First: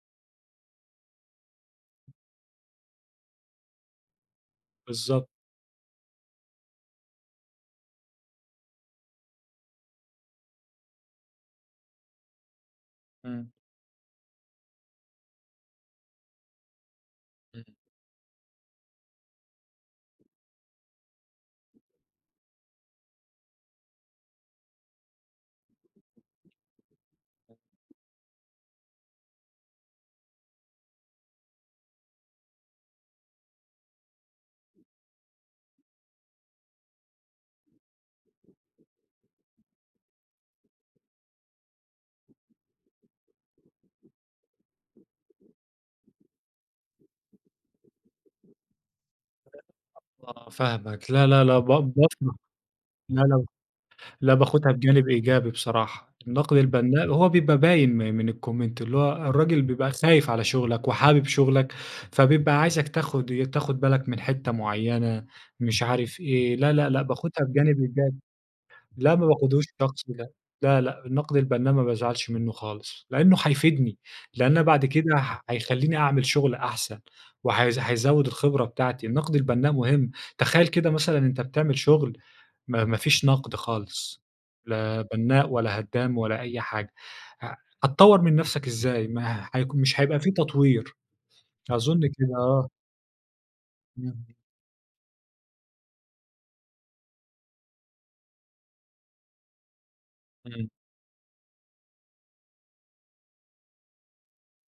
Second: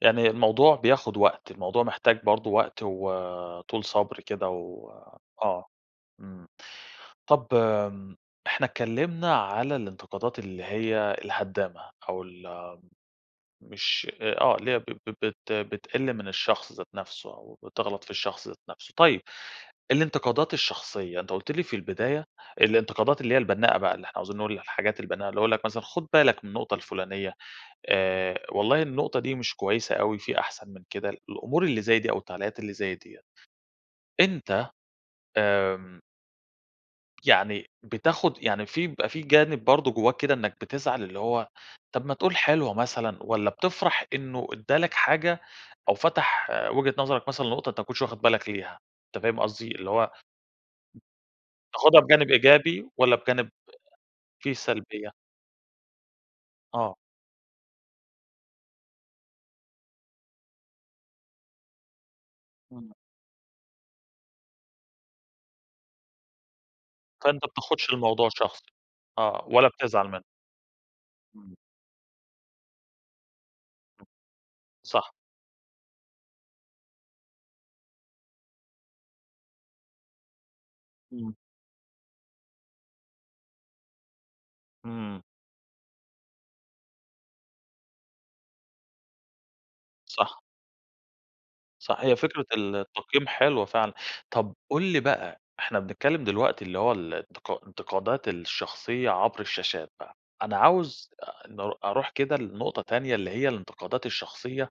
يعني الموضوع بياخد وقت، الموضوع محتاج برضو وقت، وطول صبر كده بالضبط. وآه. امم، طَب آمم إحنا اتكلمنا على الانتقادات اللي هي الهدامة، أو ال امم. مش، آآ، آه اللي هي ب ب بت بتقل من الشخص ذات نفسه، أو امم. بتغلط في الشخص ذات نفسه. طيب، الانتقادات الشخصية أنتَ قُلْت لي في البداية، الانتقادات اللي هي البناءة بقى، اللي إحنا عاوزين نقول الحاجات البنَّاءة، اللي هو يقول لَك مثلًا خد بالك من النقطة الفلانية، آآ والله النقطة دي مش كويسة أوي في أحسن من كده، ال الأمور اللي زي دي أو التعليقات اللي زي ديَّة. أنتَ، آمم يعني بتاخد يعني في بيبقى في جانب برضو جوّاك كده، إنك بتزعل اللي هو طَب ما تقول حلوة مثلًا، والَّا بتفرح إنه ادى لَك حاجة، أو فتح وجهة نظرك مثلًا لنقطة أنتَ ما كنتش واخد بالك ليها، أنتَ فاهم قصدي؟ اللي هو آه، فاهمك لا، لا، لا ب تاخدها بجانب بافرح إيجابي والَّا لا، لا، بجانب لا فيه باخدها بجانب سلبية؟ إيجابي بصراحة. النقد آه. البنَّاء هو بيبقى باين م من الcomment اللي هو الراجل بيبقى خايف على شغلك، وحابب شغلك، فبيبقى عايزك امم. تاخد ي تاخد بالك من حتّة معينة، مش عارف إيه لا، لا، لأ، باخدها فأنتَ ما بجانب بتاخدش إيجابي. الموضوع شخصي. لأ، ما آه، باخدهوش ولا بتزعل شخصي منُّه. لأ، لا، لأ، النقد امم. البنَّاء ما بازعلش منُّه خالص. لأنه هيفيدني، لأن بعد صح. كده ه هيخليني أعمل شغل أحسن، و هـيز هيزود الخبرة بتاعتي، النقد البنَّاء مهم، تخيَّل كده مثلًا امم. أنتَ بتعمل شغل ما ما فيش نقد خالص، لا امم. بنَّاء ولا هدَّام ولا أي حاجة، ه هتطور من نفسك إزاي؟ ما هيك مش هيبقى في صح. تطوير، أظن صح هي كده فكرة آه. ال التقييم حلوة فعلًا، امم. طب قل لي بقى إحنا بنتكلم دلوقتي اللي هو ال الانتقا الانتقادات الشخصية عبر الشاشات بقى، أنا امم. عاوز أ ن أروح كده لنقطة تانية اللي هي الانتقادات الشخصية،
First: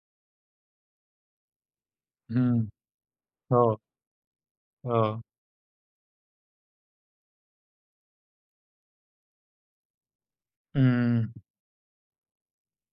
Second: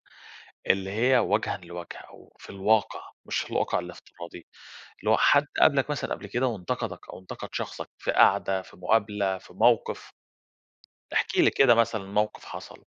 اللي هي وجهًا لوجه أو في امم، الواقع، مش في آه. الواقع الافتراضي، اللي هو آه. حد قابلك مثلًا قبل كده وانتقدك، أو انتقد شخصك في قعدة، في مقابلة، في موقف. امم. احكِ لي كده مثًلا موقف حصل.